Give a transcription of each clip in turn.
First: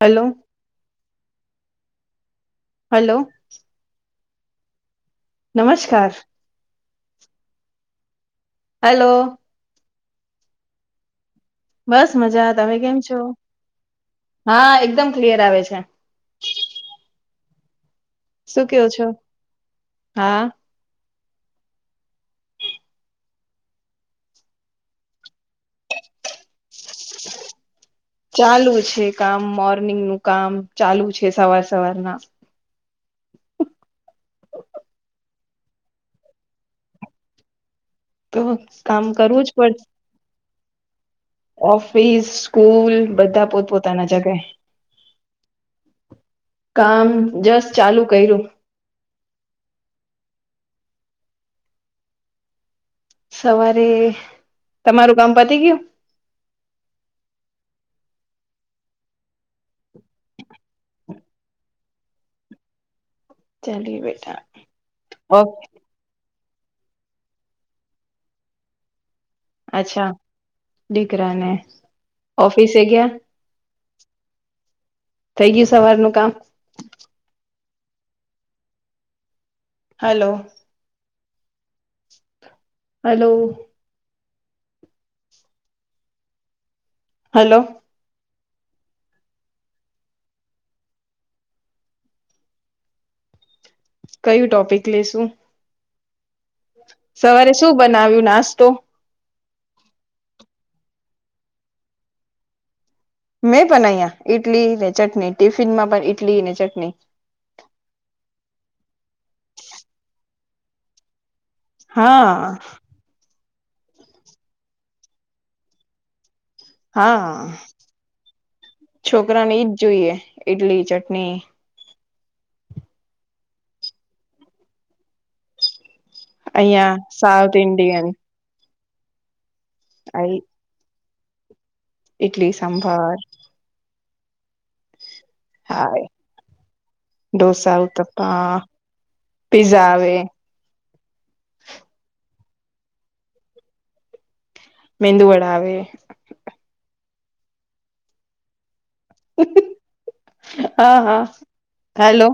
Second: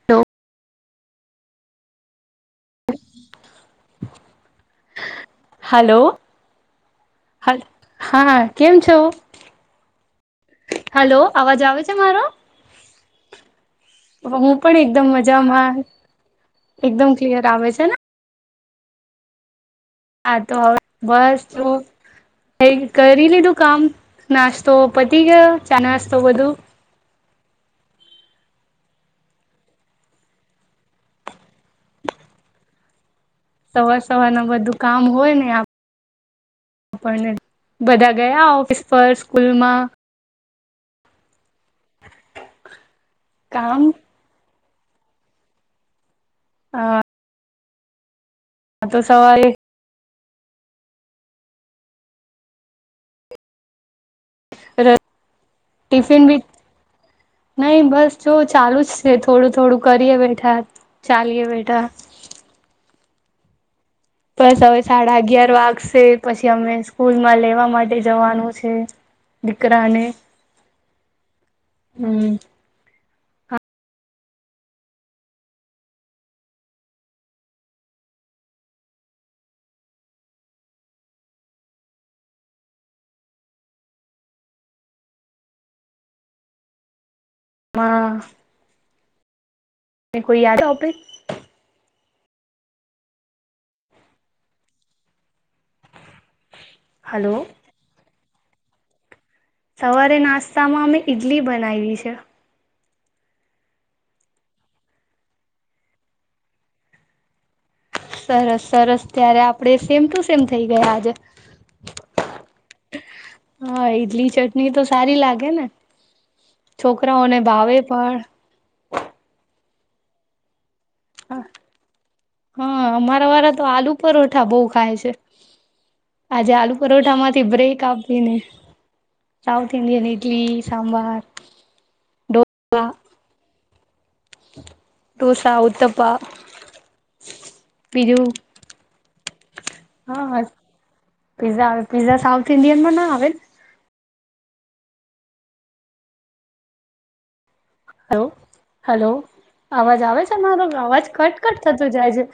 Hello hello hello નમસ્કાર હા કેમ છો હલો હેલો અવાજ આવે છે બસ મારો મજા તમે કેમ છો હું હા પણ એકદમ ક્લિયર આવે મજામાં છે એકદમ ક્લિયર આવે છે ને શું કેવ છો હા તો હવે બસ જો એ કરી લીધું કામ નાસ્તો પતી ગયો ચા નાસ્તો બધું ચાલુ છે કામ મોર્નિંગ નું કામ ચાલુ છે સવાર સવારના સવાર સવારના બધું કામ હોય ને આપણને બધા તો ગયા ઓફિસ કામ પર કરવું જ સ્કૂલમાં પડશે ઓફિસ સ્કૂલ બધા કામ પોતપોતાના જગાએ કામ જસ્ટ ચાલુ કર્યું. હ તો સવારે સવારે તમારું કામ પતી ગયું? ટિફિન બી નહી બસ જો ચાલુ જ છે થોડું થોડું કરીએ બેઠા ચાલીયે બેટા ચાલ હવે બસ હવે સાડા અગિયાર વાગશે પછી અમે સ્કૂલમાં લેવા માટે જવાનું છે. દીકરાને અચ્છા દીકરા ને હમ ઓફિસે ગયા? થઈ ગયું સવારનું કામ? હલો હલો હલો હા કોઈ યાદ ટોપિક કયું ટોપિક લેશું? હલો સવારે શું બનાવ્યું નાસ્તો? સવારે નાસ્તામાં અમે ઈડલી બનાવી છે. મેં બનાવ્યા ઈટલીને ચટણી ટિફિન માં પણ ઈટલી ને ચટણી. સરસ સરસ ત્યારે આપડે સેમ ટુ સેમ થઈ ગયા આજે. હા. હા ઈડલી ચટણી તો સારી લાગે ને હા છોકરાઓને ભાવે પણ છોકરાને ઈજ જોઈએ ઈડલી ચટણી હા અમારા વાળા તો આલુ પરોઠા બહુ ખાય છે. આજે આલુ અહિયાં પરોઠા માંથી સાઉથ બ્રેક ઇન્ડિયન આપવીને સાઉથ ઇન્ડિયન ઇડલી સંભાર ઇડલી સાંભર ઢોંસા, હાય ઉત્તપમ ઢોસા બીજું ઉત્તપા પીઝા આવે. પીઝ આવે પીઝા સાઉથ ઇન્ડિયનમાં ના આવેને મેંદુ વડા આવે. હ હલો અવાજ આવે છે મારો? હા અવાજ હા કટ કટ થતો જાય છે? હેલો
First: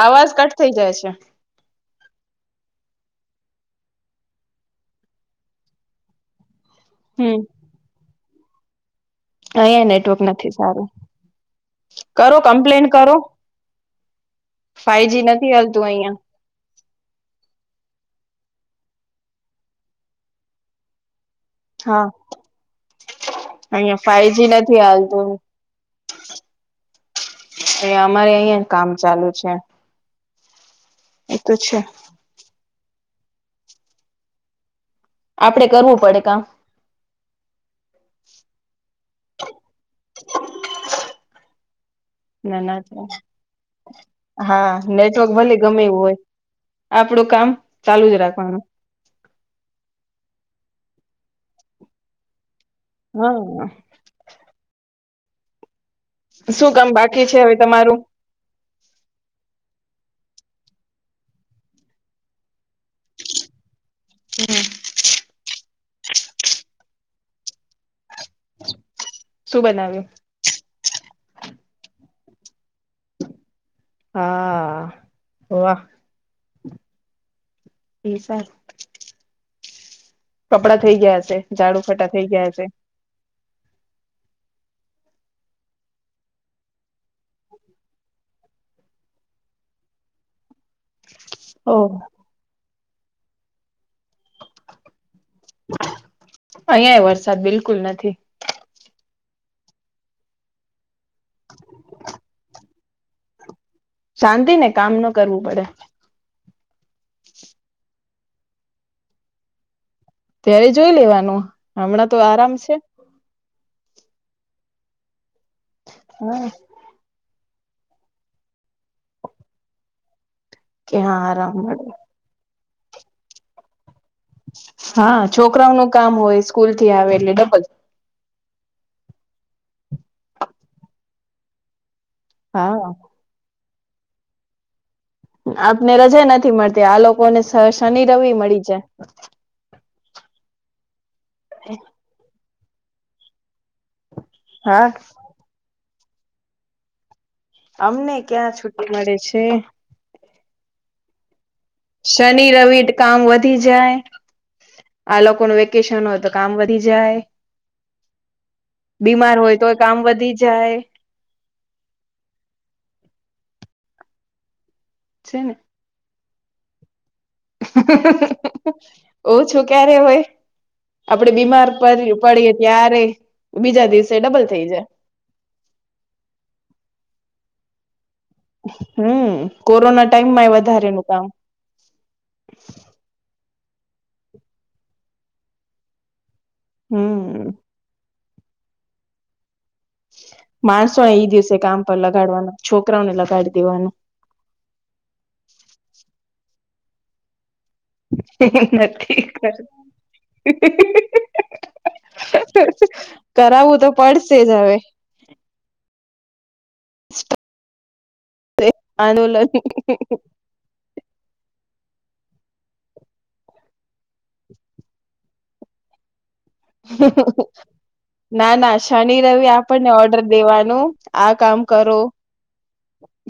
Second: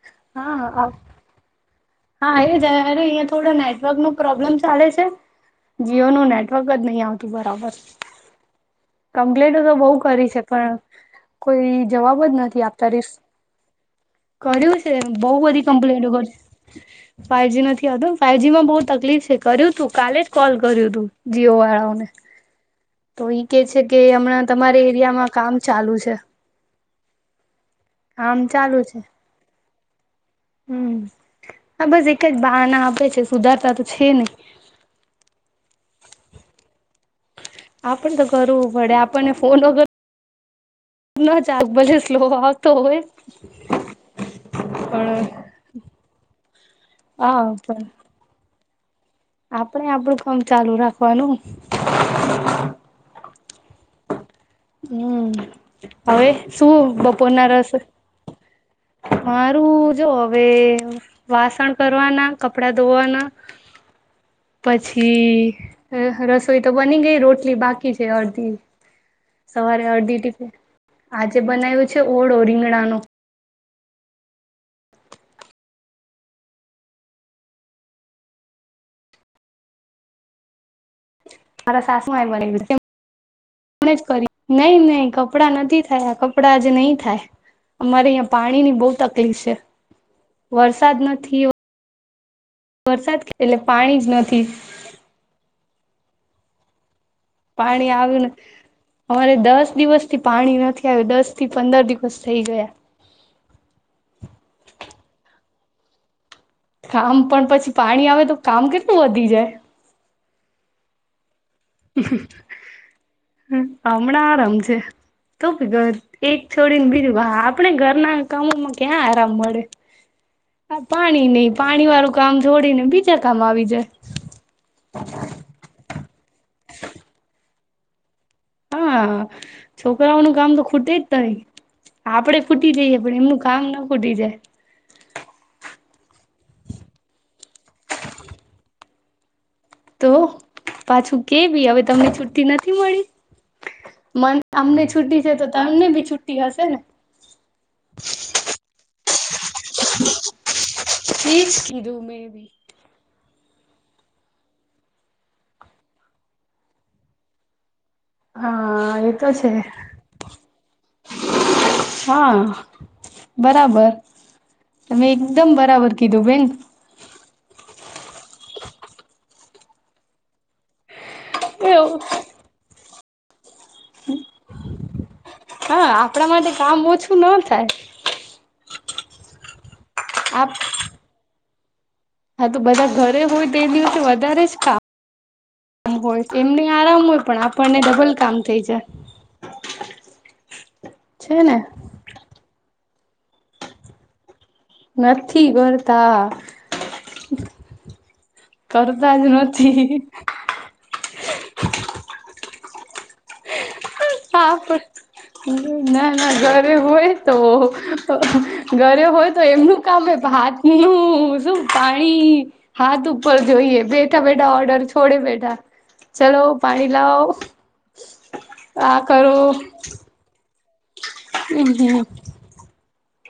આવાજ કટ થઈ હા જાય છે. હા એ જય અહીયાં થોડા નેટવર્ક ન પ્રોબ્લેમ ચાલે છે જીઓ નું નેટ વક જ નહી આવતું હમ બરાબર કમ્પ્લેન તો અહિયાં બવ નેટવર્ક કરી છે નથી પણ સારું કોઈ જવાબ જ કરો નથી કમ્પ્લેન આપતા કરો કર્યું છે ફાઈવજી બઉ નથી બધી હાલતું કમ્પ્લેનો અહિયાં કર ફાઈવજી નથી આવતુ ફાઈવજી માં બહુ તકલીફ છે કર્યું તું કાલે જ કોલ કર્યું તુ જીઓ હા વાળાઓને તો ઈ કે છે કે અહિયાં હમણાં ફાઈવજી નથી તમારે હાલતું એરિયામાં કામ ચાલુ છે. એ અમારે કામ અહિયાં કામ છે ચાલુ છે. હમ એ તો છે હા બસ એક જ બહાના આપે છે સુધારતા તો છે નહી. આપડે કરવું પડે કામ આપણ તો કરવું પડે આપણને ફોન વગર [inaudible] ન ચાલે સ્લો ના આવતો હોય. ના હા પણ નેટવર્ક ભલે ગમે એવું હોય આપડું હા કામ ચાલુ જ રાખવાનું. આપડ આપડું કામ ચાલુ રાખવાનું. હા. હમ હવે શું કામ બાકી છે બપોરના હવે રસ તમારું મારું જો હવે વાસણ કરવાના કપડા, ધોવાના પછી રસોઈ તો બની ગઈ રોટલી બાકી છે અડધી શું સવારે બનાવ્યું અડધી આજે બનાવ્યું છે ઓળો રીંગણાનો હા વાહ. [inaudible] કપડાં થઈ ગયા છે ઝાડુ મારા ફટા સાસુએ થઈ ગયા છે. બનાવ્યું જ કરી નહી નહીં કપડાં નથી થયા કપડા આજે નહી થાય. અમારે અહીંયા પાણીની બહુ તકલીફ છે વરસાદ નથી. ઓ વરસાદ એટલે પાણી જ નથી. અહીંયા પણ વરસાદ બિલકુલ પાણી નથી. આવ્યું અમારે દસ દિવસથી પાણી નથી આવ્યું દસ થી પંદર દિવસ થઈ ગયા. શાંતિ ને કામ ન કરવું પડે. કામ પણ પછી પાણી આવે તો કામ કેટલું વધી જાય. ત્યારે જોઈ લેવાનું હમણાં તો આરામ છે. હમણાં આરામ છે તો ભી એક હા છોડી ને બીજું આપણે ઘરના કામોમાં ક્યાં આરામ મળે કે હા પાણી આરામ નહી મળે પાણી વાળું. કામ છોડી ને બીજા કામ આવી જાય. હા છોકરાઓનું કામ હોય સ્કૂલથી આવે એટલે ડબલ હા છોકરાઓનું કામ તો ખૂટે જ નઈ આપડે ફૂટી હા જઈએ પણ એમનું કામ ના ફૂટી જાય. આપને રજા નથી મળતી આ લોકોને શ શનિ રવિ મળી જાય. તો પાછું કેવી હવે તમને છુટ્ટી નથી મળી મન અમને હા છુી છે તો તમને બી છુ્ટી હશે ને અમને ક્યાં છુી મળે છે. [inaudible] શનિ બી રવિ- -કામ વધી જાય આ લોકોનું વેકેશન હોય તો કામ વધી જાય- હા એ તો બીમાર છે હોય તોય કામ વધી જાય હા બરાબર તમે છે એકદમ ને બરાબર કીધું બેન ઓ છું ક્યારે હોય [inaudible] આપડે બીમાર એવું પડીએ ત્યારે બીજા દિવસે ડબલ થઈ જાય હા આપણા માટે કામ ઓછું ન થાય હમ કોરોના ટાઈમમાંય આપ એ વધારે નું કામ હા તો બધાં ઘરે હોય તે દિવસે વધારે જ કામ કામ હોય એમને આરામ હોય પણ હમ આપણને ડબલ કામ થઈ જાય. માણસો એઈ છે દિવસે ને કામ પર લગાડવાના છોકરાઓને લગાડી દેવાનું નથી કરતા કરતા જ નથી કરતી. નથી. [inaudible] કરાવવું તો પડશે જ હા હવે પર ના ના ઘરે હોય તો ઘરે હોય આંદોલન. તો એમનું કમે ભાતનું શું પાણી હાથ ઉપર જોઈએ બેઠા બેઠા ઓર્ડર છોડે બેઠા ચલો પાણી લાઓ ના ના શનિ રવિ આપણને ઓર્ડર દેવાનું આ કામ હમ કરો [inaudible]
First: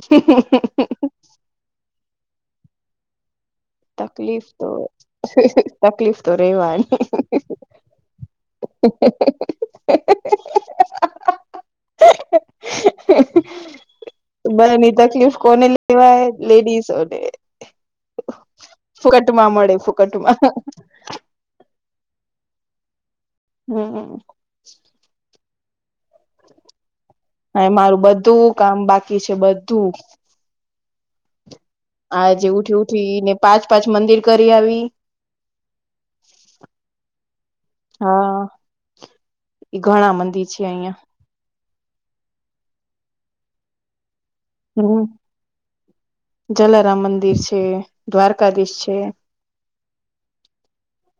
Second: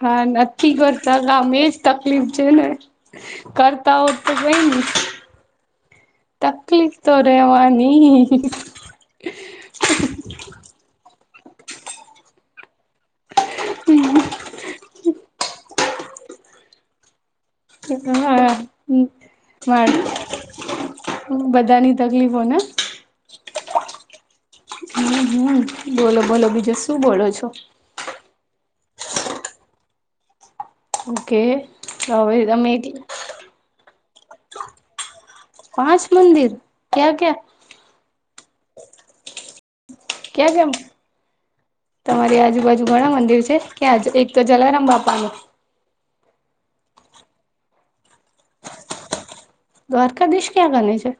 હા નથી કરતા એ જ તકલીફ છે ને કર તકલીફ તો તકલીફ તો તકલીફ રેવાની. તો રહેવાનીજ [inaudible] [unintelligible] તકલીફ કોને લેવાય લેડીસોને [inaudible] ફોક્ટ મા મળે ફોક્ટ મા હ બધાની તકલીફોને હમ્મ હમ્મ હમ્મ હમ્મ બોલો બોલો બીજો શું બોલો છો? અને મારું બધું કામ બાકી છે બધું ઓકે આજે હવે જેવું તમે ઉઠી ઉઠી ને પાંચ પાંચ મંદિર કરી આવી પાંચ મંદિર ક્યાં ક્યાં? હા ઘણા મંદિર ક્યાં છે ક્યાં અહિયાં તમારી આજુબાજુ ઘણા મંદિર છે ક્યાં એક તો જલારામ હમ બાપાનું જલારામ મંદિર છે, દ્વારકાધીશ છે. દ્વારકાધીશ ક્યાં ગને છે.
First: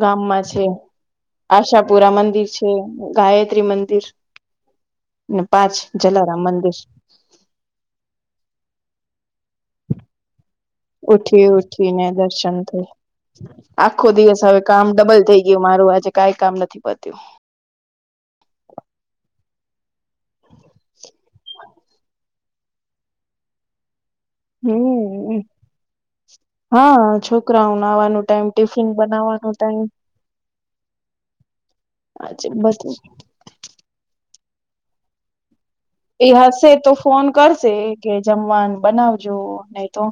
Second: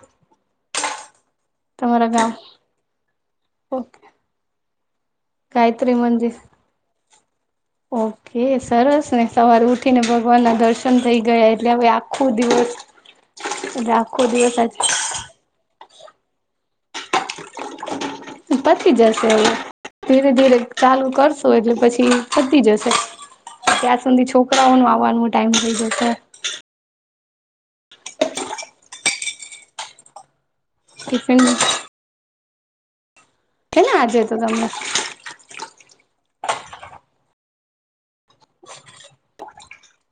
ગામમાં છે તમારા આશાપુરા ગામ મંદિર છે ગાયત્રી ઓકે મંદિર ને પાંચ જલારામ મંદિર ઓકે સરસ ને સવાર ઉઠી ને ભગવાન ના દર્શન થઈ ઉઠી ગયા એટલે હવે ઉઠીને આખો દર્શન દિવસ થય આખો દિવસ હવે કામ ડબલ થઈ ગ મારું આજે કઈ કામ નથી પતયુ પછી જશે હવે ધીરે ધીરે ચાલુ કરશો એટલે પછી પાતી જશે ત્યાં સુધી છોકરાઓ ન આવવાનો હમ ટાઈમ થઇ જશે હા છોકરાઓને આવાનું ટાઈમ ટિફિન બનાવવાનું ટાઈમ ટિફિન [unintelligible] બધું [unintelligible] આજે તો તમને એ હશે તો ફોન કરશે કે જમવાનું બનાવજો નહી તો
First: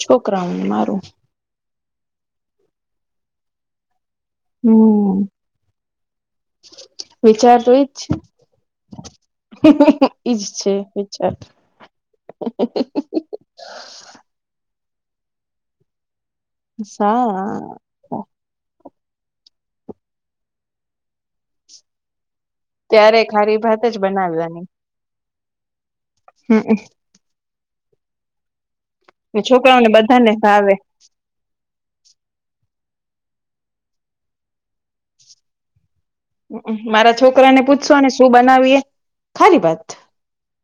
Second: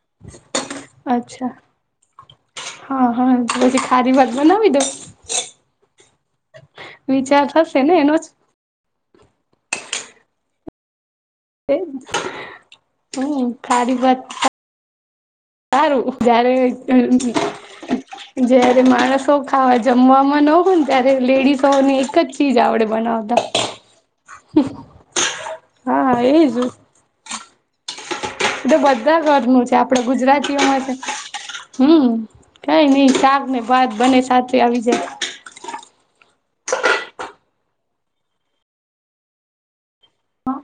છોકરાઓ અને મારું અચ્છા હા હા પછી ખારી ભાત બનાવી દો હમ વિચાર તો થશે એજ ને છે એનો જ એઈજ છે વિચાર એ હમ્મ ખરી ભાત સારું જારે સા જયારે માણસો ખાવા જમવામાં ન હોય ને ત્યારે લેડીસોને એક જ ઈજ આવડે ત્યારે બનાવતા ખારી ભાત જ બનાવવાની હા હા એજ હમ એ તો બધા ઘરનું છે છોકરાઓને આપડા બધાને ભાવે ગુજરાતીઓમાં છે હમ્મ કઈ નઈ શાક ને ભાત બને સાથે આવી જાય મારા છોકરા ને પૂછશોને શું બનાવીએ ખારી ભાત.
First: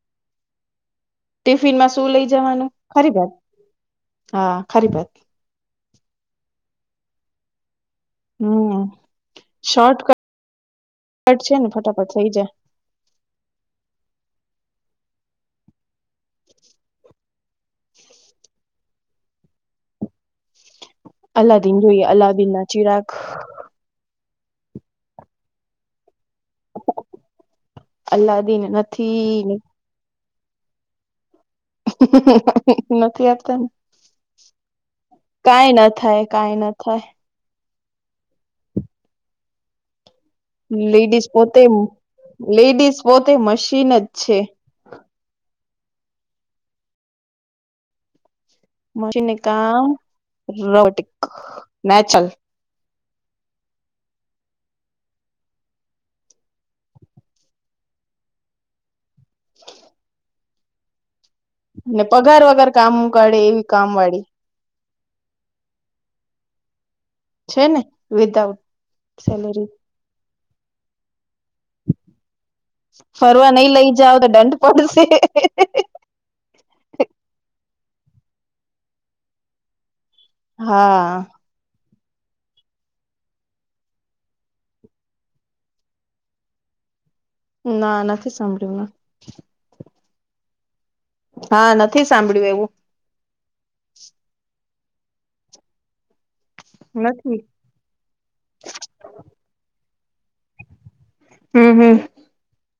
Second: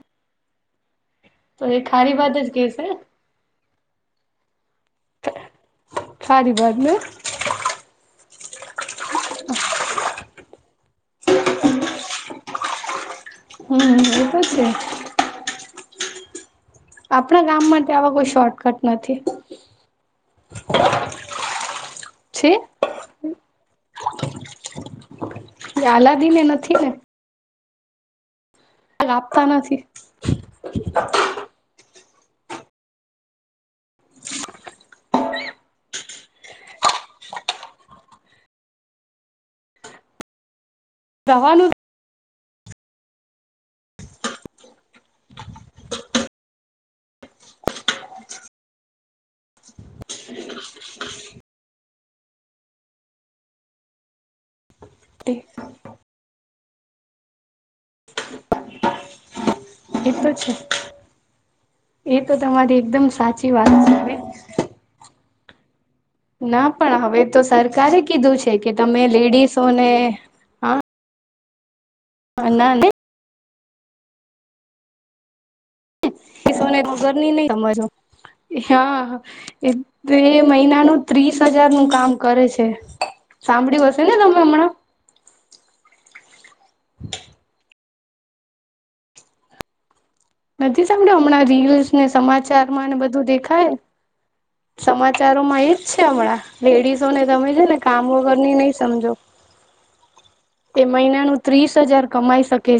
[inaudible] ટિફિન માં શું ખારી લઇ ભાત જ જવાનું કેશે ખરી ભત હા ખરી બાત સારી વાત ને હમ્મ શોર્ટકટટ છે ને ફટાફટ થઇ જાય હા એતો છેં આપણા ગામમાં માટે આવા કોઈ શોર્ટકટ નથી અલ્લાદીન જોઈ છે અલ્લાદીન ના ચિરાગ અલ્લાદીન અલ્લાદીન નથી આપતા ને નથી. નથી આપતા ને. કાઈ ના થાય કાઈ ના થાય. લેડીઝ પોતે રવાનું લેડીઝ પોતે મશીન જ છે. મશીન કામ રોટિક [unintelligible] તે [inaudible] એ તો છે ને એ તો પગાર વગર તમારી કામ એકદમ કાઢે સાચી એવી વાત કામ છે. હવે વાળી ના પણ હવે તો છે ને સરકારે કીધું છે વિધાઉટ કે તમે સેલરી લેડીસોને હા [unintelligible] ફરવા નહી લઈ જાવ તો દંડ પડશે. એ સોને તો ઘરની નહી સમજવું હા. તો એ મહિનાનું હા ત્રીસ હજાર નું કામ કરે છે સાંભળ્યું હસે ને તમે હમણાં. [inaudible] ના નથી સાંભળ્યું મે. નથી સાંભળ્યું હમણાં હા રીલ્સ ને નથી સાંભળ્યું એવું સમાચારમાં બધું દેખાય સમાચારોમાં એજ છે હમણાં લેડીસો ને નથી તમે છે ને કામ વગરની નહી સમજો એ મહિનાનું હમ ત્રીસ હમ હજાર કમાઈ શકે છે,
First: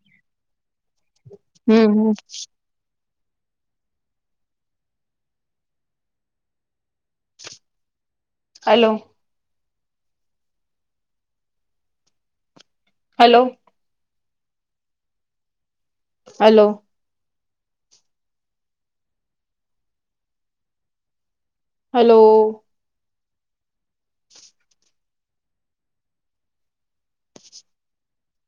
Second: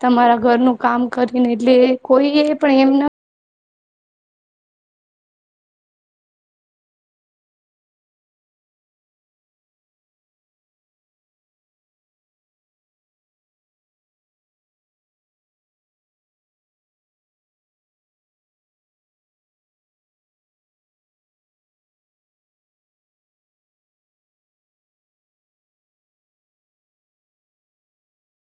તમારા ઘરનું કામ કરીને એટલે હમ હમ કોઈ એ પણ એમ ના હલો. હલો. હલો. હલો.